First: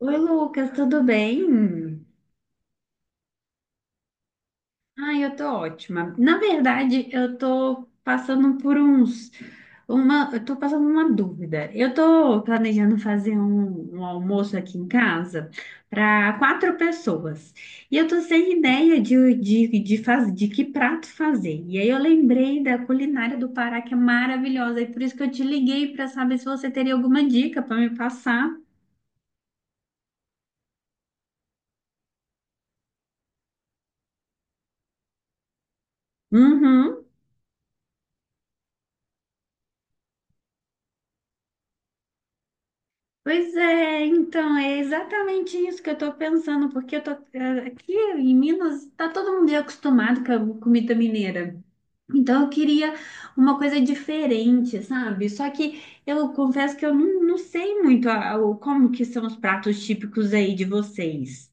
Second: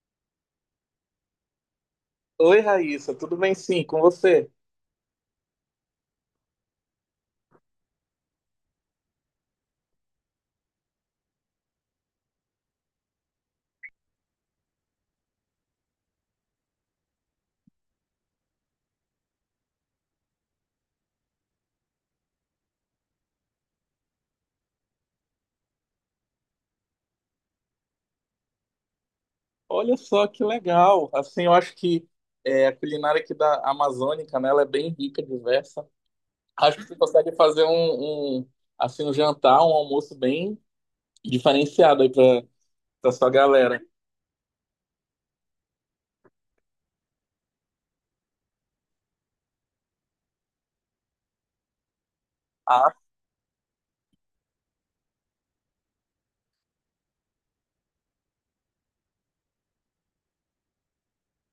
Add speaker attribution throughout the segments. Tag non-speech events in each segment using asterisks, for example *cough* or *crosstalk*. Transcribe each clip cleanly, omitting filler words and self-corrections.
Speaker 1: Oi, Lucas, tudo bem?
Speaker 2: Oi, Raíssa, tudo bem sim, com você?
Speaker 1: Ai, eu tô ótima. Na verdade, eu tô passando uma dúvida. Eu tô planejando fazer um almoço aqui em casa para quatro pessoas. E eu tô sem ideia de que prato fazer. E aí eu lembrei da culinária do Pará, que é maravilhosa, e por isso que eu te liguei para saber se você teria alguma dica para me passar.
Speaker 2: Olha só que legal. Assim, eu acho que a culinária aqui da Amazônica, né, ela é bem rica, diversa. Acho que você
Speaker 1: Uhum.
Speaker 2: consegue fazer assim, um jantar, um almoço bem diferenciado aí para para sua
Speaker 1: Pois
Speaker 2: galera.
Speaker 1: é, então é exatamente isso que eu tô pensando, porque eu tô aqui em Minas, tá todo mundo acostumado com a comida mineira. Então eu
Speaker 2: Ah,
Speaker 1: queria uma coisa diferente, sabe? Só que eu confesso que eu não, não sei muito a- o como que são os pratos típicos aí de vocês.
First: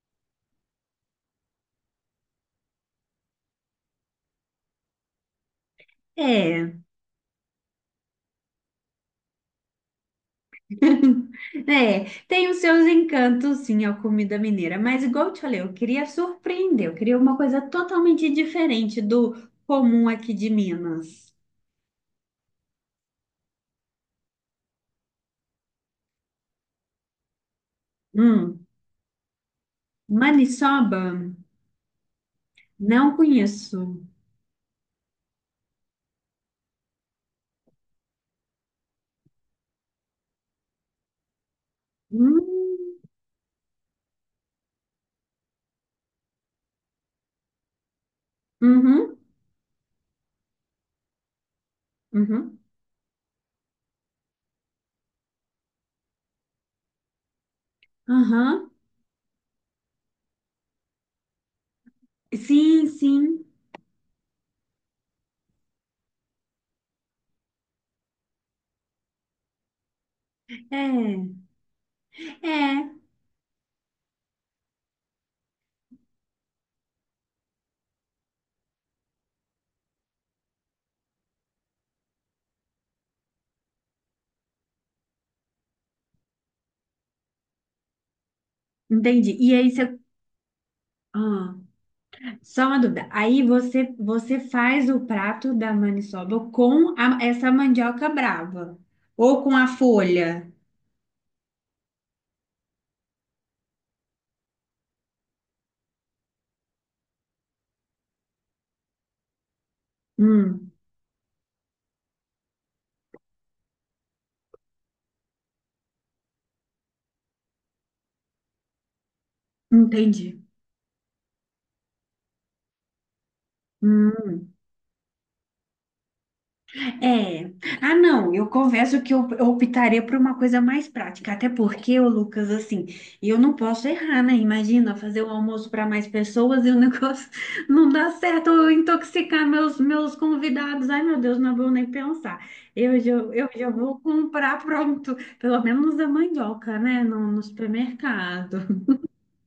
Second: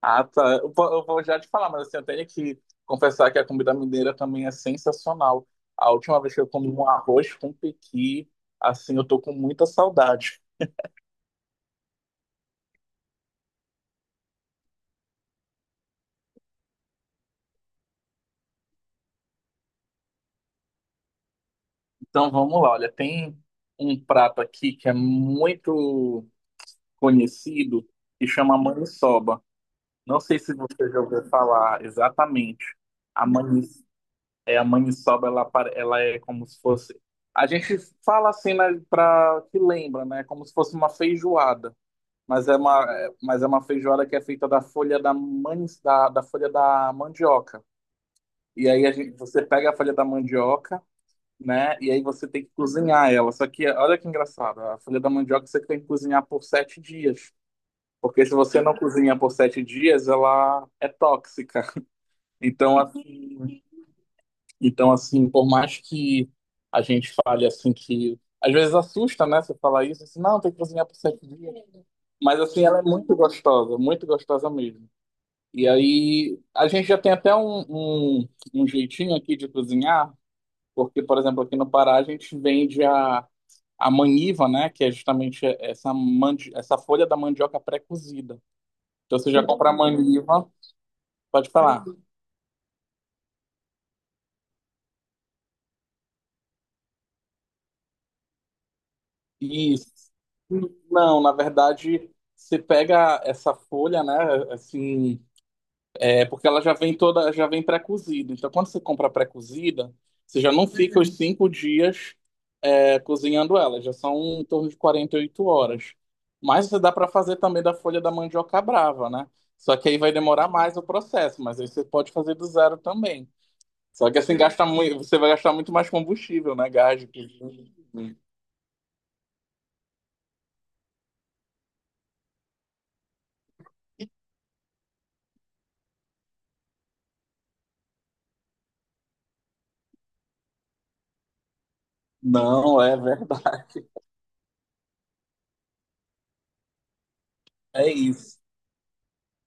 Speaker 2: ah, tá. Eu, eu vou já te falar, mas assim, eu tenho que confessar que a comida mineira também é sensacional. A última vez que eu comi
Speaker 1: É,
Speaker 2: um arroz com pequi, assim, eu tô com muita saudade.
Speaker 1: *laughs* é, tem os seus encantos, sim, a comida mineira, mas igual eu te falei, eu queria surpreender, eu queria uma coisa totalmente diferente do comum aqui de Minas.
Speaker 2: Então vamos lá, olha, tem um prato aqui que é muito conhecido que chama
Speaker 1: Hum.
Speaker 2: maniçoba. Não sei se você já
Speaker 1: Maniçoba?
Speaker 2: ouviu falar exatamente.
Speaker 1: Não
Speaker 2: A manis,
Speaker 1: conheço.
Speaker 2: é a maniçoba, ela, ela é como se fosse. A gente fala assim, né, para que lembra, né? Como se fosse uma feijoada, mas é uma,
Speaker 1: Hum,
Speaker 2: mas é uma feijoada que é feita da folha da, da folha da mandioca. E aí a gente,
Speaker 1: uhum,
Speaker 2: você pega a folha da mandioca, né? E aí você tem que
Speaker 1: uhum,
Speaker 2: cozinhar ela. Só que olha que engraçado, a folha da mandioca você tem que cozinhar por sete dias. Porque se você
Speaker 1: aham.
Speaker 2: não cozinha por sete dias, ela é tóxica. Então,
Speaker 1: Sim, sim.
Speaker 2: assim, então, assim, por mais que a gente fale assim que. Às vezes assusta, né? Você falar isso, assim, não, tem que cozinhar por sete
Speaker 1: É,
Speaker 2: dias. Mas assim, ela é
Speaker 1: é.
Speaker 2: muito gostosa mesmo. E aí, a gente já tem até um jeitinho aqui de cozinhar, porque, por exemplo, aqui no Pará a gente vende a maniva, né? Que é justamente essa, mandi essa folha da mandioca pré-cozida. Então você
Speaker 1: Entendi.
Speaker 2: já
Speaker 1: E aí
Speaker 2: compra a
Speaker 1: você.
Speaker 2: maniva, pode
Speaker 1: Ah,
Speaker 2: falar.
Speaker 1: só uma dúvida. Você faz o prato da maniçoba com essa mandioca brava ou com a
Speaker 2: Isso.
Speaker 1: folha?
Speaker 2: Não, na verdade, você pega essa folha, né? Assim, é porque ela já vem toda, já vem pré-cozida. Então, quando você compra pré-cozida, você já não
Speaker 1: Hum,
Speaker 2: fica os cinco dias cozinhando ela, já são em torno de 48 horas. Mas você dá para fazer também da folha da mandioca brava, né? Só que aí vai
Speaker 1: entendi.
Speaker 2: demorar mais o processo, mas aí você pode fazer do zero também. Só que assim
Speaker 1: Hum.
Speaker 2: gasta muito, você vai gastar muito mais combustível, né?
Speaker 1: É. Ah, não, eu confesso que eu optaria por uma coisa mais prática, até porque, ô Lucas, assim, eu não posso errar, né? Imagina fazer o almoço para mais pessoas e o negócio *laughs* não dá certo, eu intoxicar meus convidados. Ai, meu Deus, não vou nem pensar.
Speaker 2: Não, é
Speaker 1: Eu já
Speaker 2: verdade.
Speaker 1: vou comprar pronto, pelo menos a mandioca, né? No
Speaker 2: É isso.
Speaker 1: supermercado.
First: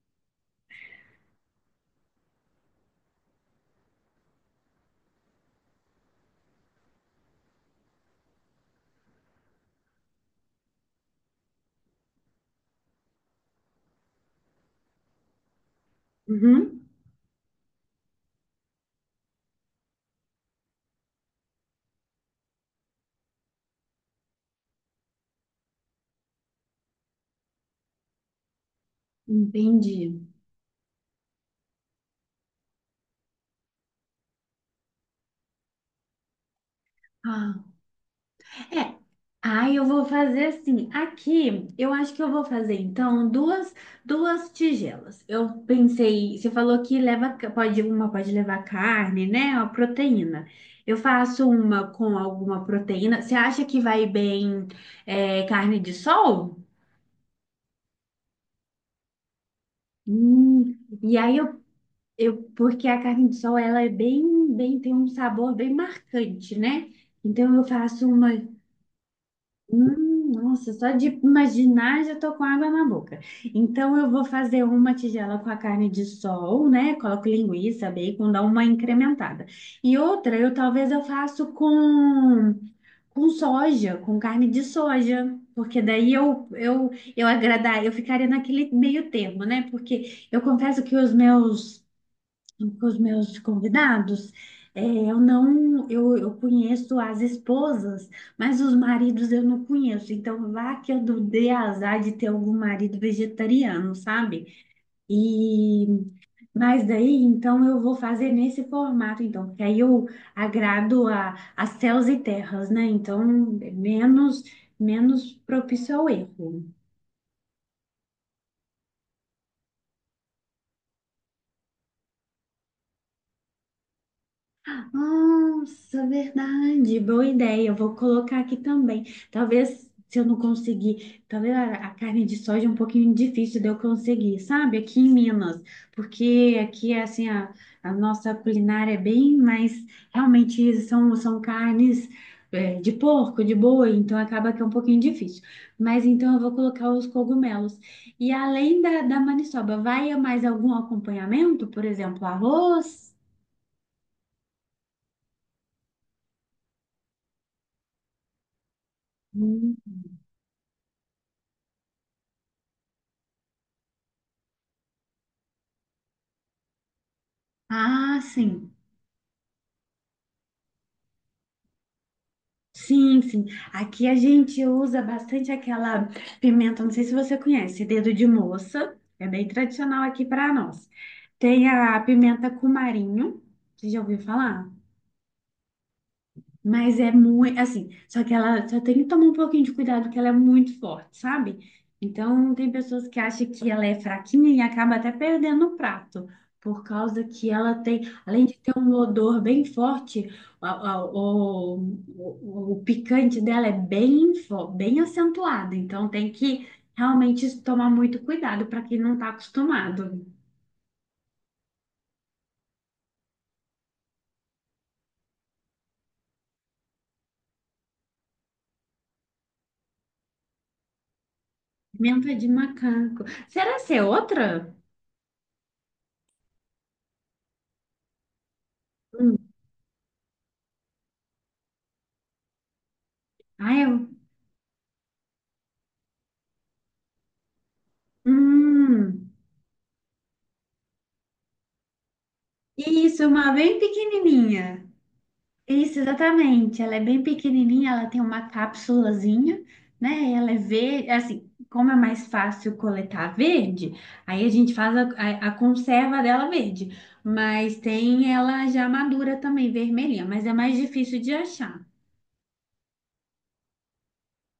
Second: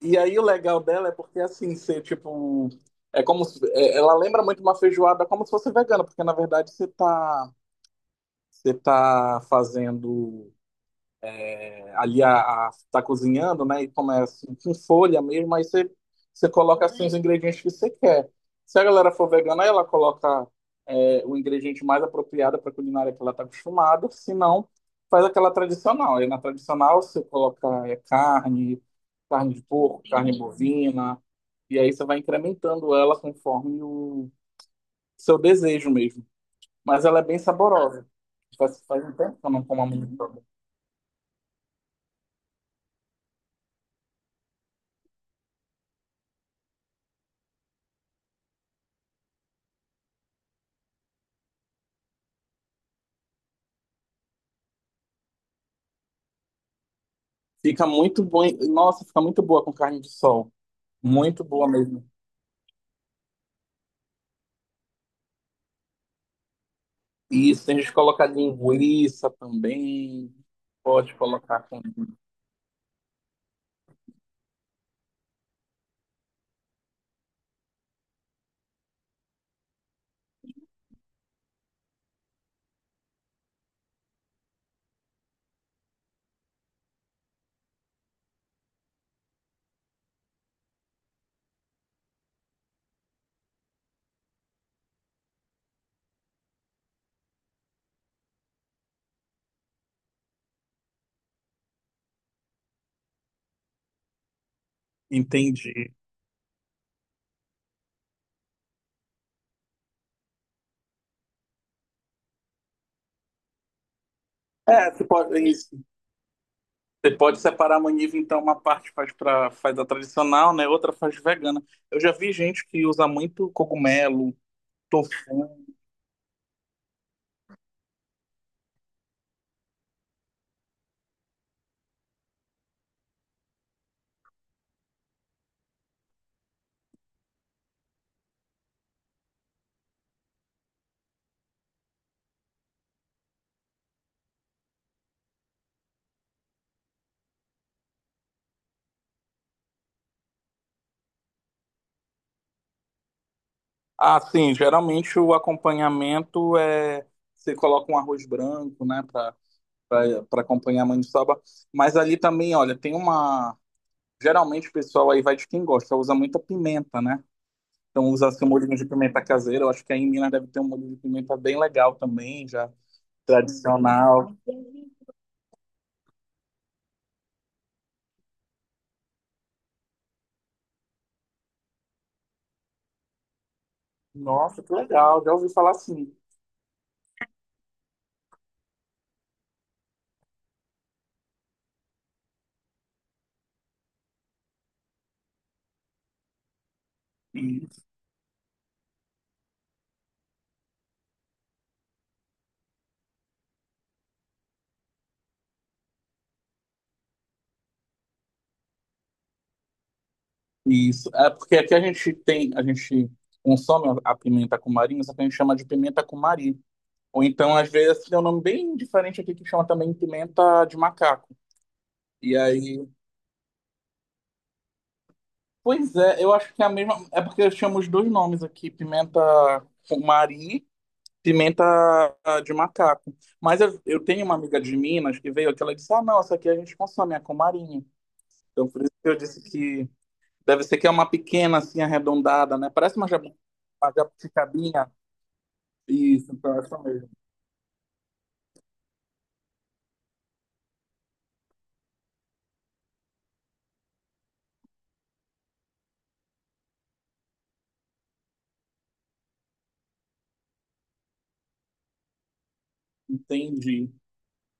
Speaker 2: E aí o legal dela é porque assim, você tipo, é como se- é- ela lembra muito uma feijoada como se fosse vegana, porque na verdade você tá fazendo ali a tá cozinhando, né? E começa com folha mesmo, você
Speaker 1: Uhum,
Speaker 2: coloca assim os ingredientes que você quer. Se a galera for vegana, aí ela coloca o ingrediente mais apropriado para a culinária que ela está acostumada, se não, faz aquela tradicional. Aí na tradicional você coloca carne, carne de porco,
Speaker 1: entendi.
Speaker 2: carne bovina, e aí você vai incrementando ela conforme o seu desejo mesmo. Mas ela é bem saborosa. Faz,
Speaker 1: É.
Speaker 2: faz um tempo que eu não
Speaker 1: Ai,
Speaker 2: como
Speaker 1: eu
Speaker 2: a.
Speaker 1: vou fazer assim. Aqui, eu acho que eu vou fazer então duas tigelas. Eu pensei, você falou que leva pode uma pode levar carne, né? A proteína. Eu faço uma com alguma proteína. Você acha que vai bem carne de sol?
Speaker 2: Fica muito bom. Nossa, fica muito boa com carne de sol.
Speaker 1: Hum, e aí
Speaker 2: Muito
Speaker 1: eu,
Speaker 2: boa mesmo.
Speaker 1: eu porque a carne de sol ela é bem tem um sabor bem marcante, né? Então eu
Speaker 2: Isso, tem gente que
Speaker 1: faço
Speaker 2: coloca
Speaker 1: uma
Speaker 2: linguiça também.
Speaker 1: Nossa, só de
Speaker 2: Pode colocar
Speaker 1: imaginar já
Speaker 2: também.
Speaker 1: tô com água na boca. Então eu vou fazer uma tigela com a carne de sol, né? Coloco linguiça, bacon, dá uma incrementada. E outra, eu faço com com carne de soja, porque daí eu agradar, eu ficaria naquele meio termo, né? Porque eu confesso que os meus com os meus convidados, é, eu não, eu conheço as esposas, mas os maridos eu não conheço. Então, vá que eu dei azar de ter algum marido vegetariano, sabe? E,
Speaker 2: Entendi.
Speaker 1: mas daí, então, eu vou fazer nesse formato, então, porque aí eu agrado a céus e terras, né? Então, menos,
Speaker 2: É, você
Speaker 1: menos
Speaker 2: pode, é isso.
Speaker 1: propício ao erro.
Speaker 2: Você pode separar a maniva, então uma parte faz para faz a tradicional, né? Outra faz vegana. Eu já vi gente que usa muito cogumelo, tofu.
Speaker 1: Nossa, verdade, boa ideia. Eu vou colocar aqui também. Talvez se eu não conseguir, talvez a carne de soja é um pouquinho difícil de eu conseguir, sabe? Aqui em Minas, porque aqui é assim a nossa culinária é bem, mas realmente são carnes de porco, de boi, então acaba que é um pouquinho difícil. Mas então eu vou colocar os cogumelos. E além da maniçoba, vai mais algum acompanhamento? Por exemplo, arroz?
Speaker 2: Ah, sim, geralmente o acompanhamento é você coloca um arroz branco, né, para para acompanhar a maniçoba, mas ali também, olha, tem uma. Geralmente o pessoal aí vai de quem gosta, usa muita pimenta, né? Então
Speaker 1: Ah,
Speaker 2: usa seu
Speaker 1: sim.
Speaker 2: molhinho de pimenta caseira. Eu acho que aí em Minas deve ter um molho de pimenta bem legal também, já
Speaker 1: Sim, sim. Aqui a
Speaker 2: tradicional.
Speaker 1: gente usa bastante aquela pimenta, não sei se você conhece, dedo de moça. É bem tradicional aqui para nós. Tem a pimenta cumarinho. Você já ouviu
Speaker 2: Nossa,
Speaker 1: falar?
Speaker 2: que legal, já ouvi falar assim.
Speaker 1: Mas é muito, assim, só que ela só tem que tomar um pouquinho de cuidado, porque ela é muito forte, sabe? Então, tem pessoas que acham que ela é fraquinha e acaba até perdendo o prato, por causa que ela
Speaker 2: Isso.
Speaker 1: tem, além de ter um odor bem forte, a- a- o, o picante dela é bem, bem acentuado. Então, tem que realmente tomar muito cuidado para quem não está acostumado.
Speaker 2: Isso. É porque aqui a gente tem, a gente consome a pimenta cumari, só que a gente chama de pimenta cumari. Ou então, às vezes, tem um nome bem diferente aqui que chama também pimenta de macaco.
Speaker 1: Pimenta
Speaker 2: E
Speaker 1: de
Speaker 2: aí,
Speaker 1: macaco. Será que é outra?
Speaker 2: pois é, eu acho que é a mesma. É porque eu chamo os dois nomes aqui, pimenta
Speaker 1: Hum.
Speaker 2: cumari. Pimenta de macaco. Mas
Speaker 1: Ah,
Speaker 2: eu
Speaker 1: eu.
Speaker 2: tenho uma amiga de Minas que veio aqui, ela disse: "Ah, não, essa aqui a gente consome, é com marinho". Então, por isso que eu
Speaker 1: Hum.
Speaker 2: disse que deve ser que é uma pequena, assim, arredondada, né?
Speaker 1: Isso, uma bem
Speaker 2: Uma
Speaker 1: pequenininha.
Speaker 2: jabuticabinha.
Speaker 1: Isso,
Speaker 2: Isso, então, é essa
Speaker 1: exatamente. Ela é
Speaker 2: mesmo.
Speaker 1: bem pequenininha, ela tem uma cápsulazinha, né? Ela é verde, assim, como é mais fácil coletar verde, aí a gente faz a conserva dela verde. Mas tem ela já madura também, vermelhinha, mas é mais difícil de achar.
Speaker 2: Entendi.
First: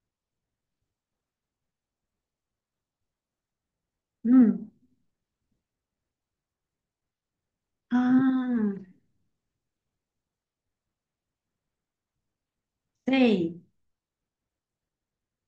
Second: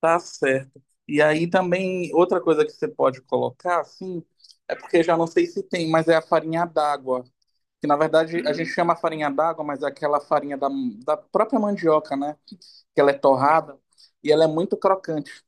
Speaker 2: Tá certo. E aí também, outra coisa que você pode colocar, assim,
Speaker 1: Hum.
Speaker 2: é porque já não sei se tem, mas é a farinha d'água. Que na verdade a gente
Speaker 1: Ah,
Speaker 2: chama farinha d'água, mas é aquela farinha da, da própria mandioca, né? Que ela é
Speaker 1: sei.
Speaker 2: torrada e ela é muito crocante.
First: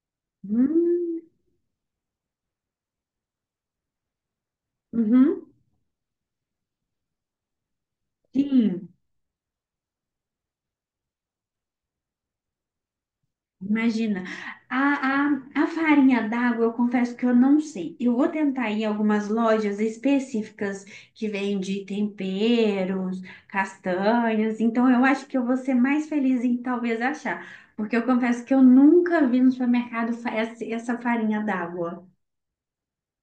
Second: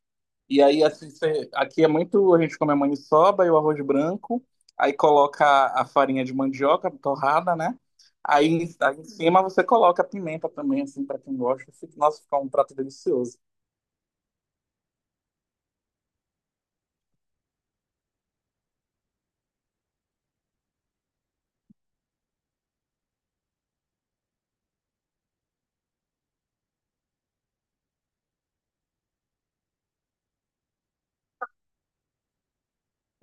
Speaker 2: E aí, assim,
Speaker 1: Hum,
Speaker 2: aqui é muito. A gente come a maniçoba e o arroz branco, aí coloca
Speaker 1: uhum.
Speaker 2: a farinha de mandioca torrada, né?
Speaker 1: Sim.
Speaker 2: Aí em cima você coloca a pimenta também, assim, para quem gosta. Nossa, fica um prato delicioso.
Speaker 1: Imagina, a, a farinha d'água, eu confesso que eu não sei. Eu vou tentar ir em algumas lojas específicas que vende temperos, castanhas. Então, eu acho que eu vou ser mais feliz em talvez achar, porque eu confesso que eu nunca vi no supermercado essa farinha d'água.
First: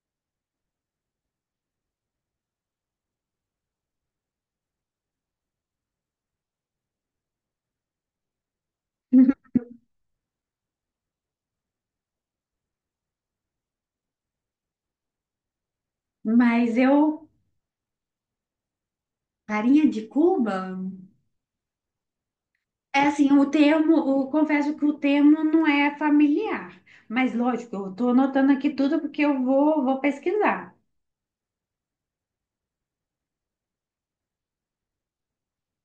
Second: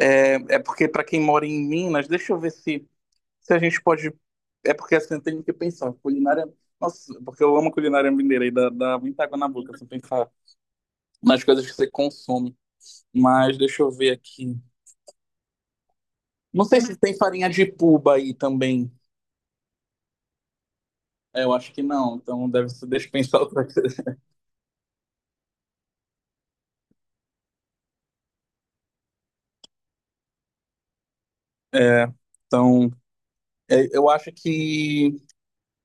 Speaker 2: É, é porque, para quem mora em Minas, deixa eu ver se, se a gente pode. É porque, assim, eu tenho que pensar. Culinária. Nossa, porque eu amo culinária mineira e dá muita água na
Speaker 1: *laughs*
Speaker 2: boca, se eu pensar nas coisas que você consome. Mas deixa eu ver aqui. Não
Speaker 1: Mas
Speaker 2: sei se tem
Speaker 1: eu,
Speaker 2: farinha de puba aí também.
Speaker 1: farinha de Cuba?
Speaker 2: É, eu acho que não, então deve ser,
Speaker 1: É
Speaker 2: deixa eu
Speaker 1: assim,
Speaker 2: pensar
Speaker 1: o
Speaker 2: outra
Speaker 1: termo,
Speaker 2: coisa.
Speaker 1: O confesso que o termo não é familiar. Mas lógico, eu estou anotando aqui tudo porque vou pesquisar.
Speaker 2: É, então, eu acho que,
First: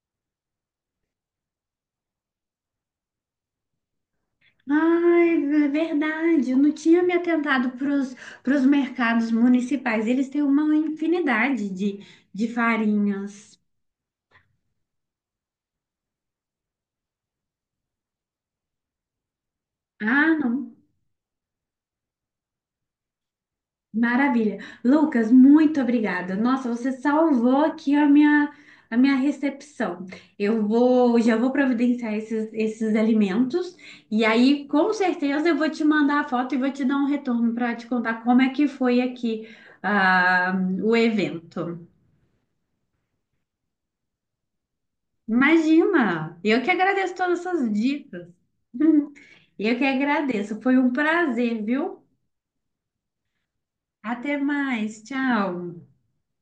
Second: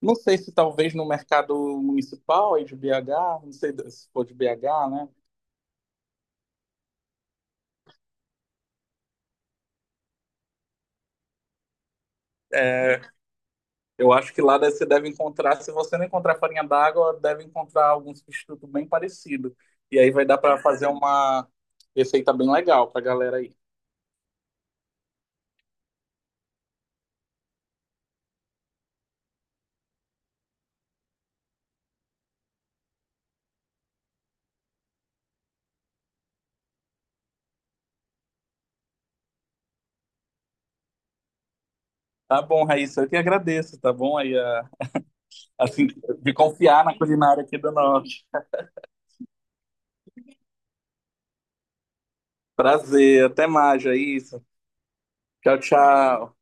Speaker 2: não sei se talvez no mercado municipal aí de BH, não sei se for de BH, né?
Speaker 1: Ai, é verdade. Eu não tinha me atentado para os mercados municipais. Eles têm uma infinidade de
Speaker 2: É,
Speaker 1: farinhas.
Speaker 2: eu acho que lá você deve encontrar, se você não encontrar farinha d'água, deve encontrar algum substituto bem parecido. E aí vai
Speaker 1: Ah,
Speaker 2: dar para
Speaker 1: não.
Speaker 2: fazer uma receita bem legal pra galera aí.
Speaker 1: Maravilha. Lucas, muito obrigada. Nossa, você salvou aqui a minha recepção. Já vou providenciar esses alimentos e aí, com certeza, eu vou te mandar a foto e vou te dar um retorno para te contar como é que foi aqui, ah, o evento.
Speaker 2: Tá bom, Raíssa, eu que agradeço, tá bom? Assim, de
Speaker 1: Imagina! Eu que
Speaker 2: confiar na
Speaker 1: agradeço todas
Speaker 2: culinária aqui
Speaker 1: essas
Speaker 2: do norte.
Speaker 1: dicas. *laughs* Eu que agradeço. Foi um prazer, viu?
Speaker 2: Prazer, até mais, é
Speaker 1: Até
Speaker 2: isso.
Speaker 1: mais.
Speaker 2: Tchau,
Speaker 1: Tchau.
Speaker 2: tchau.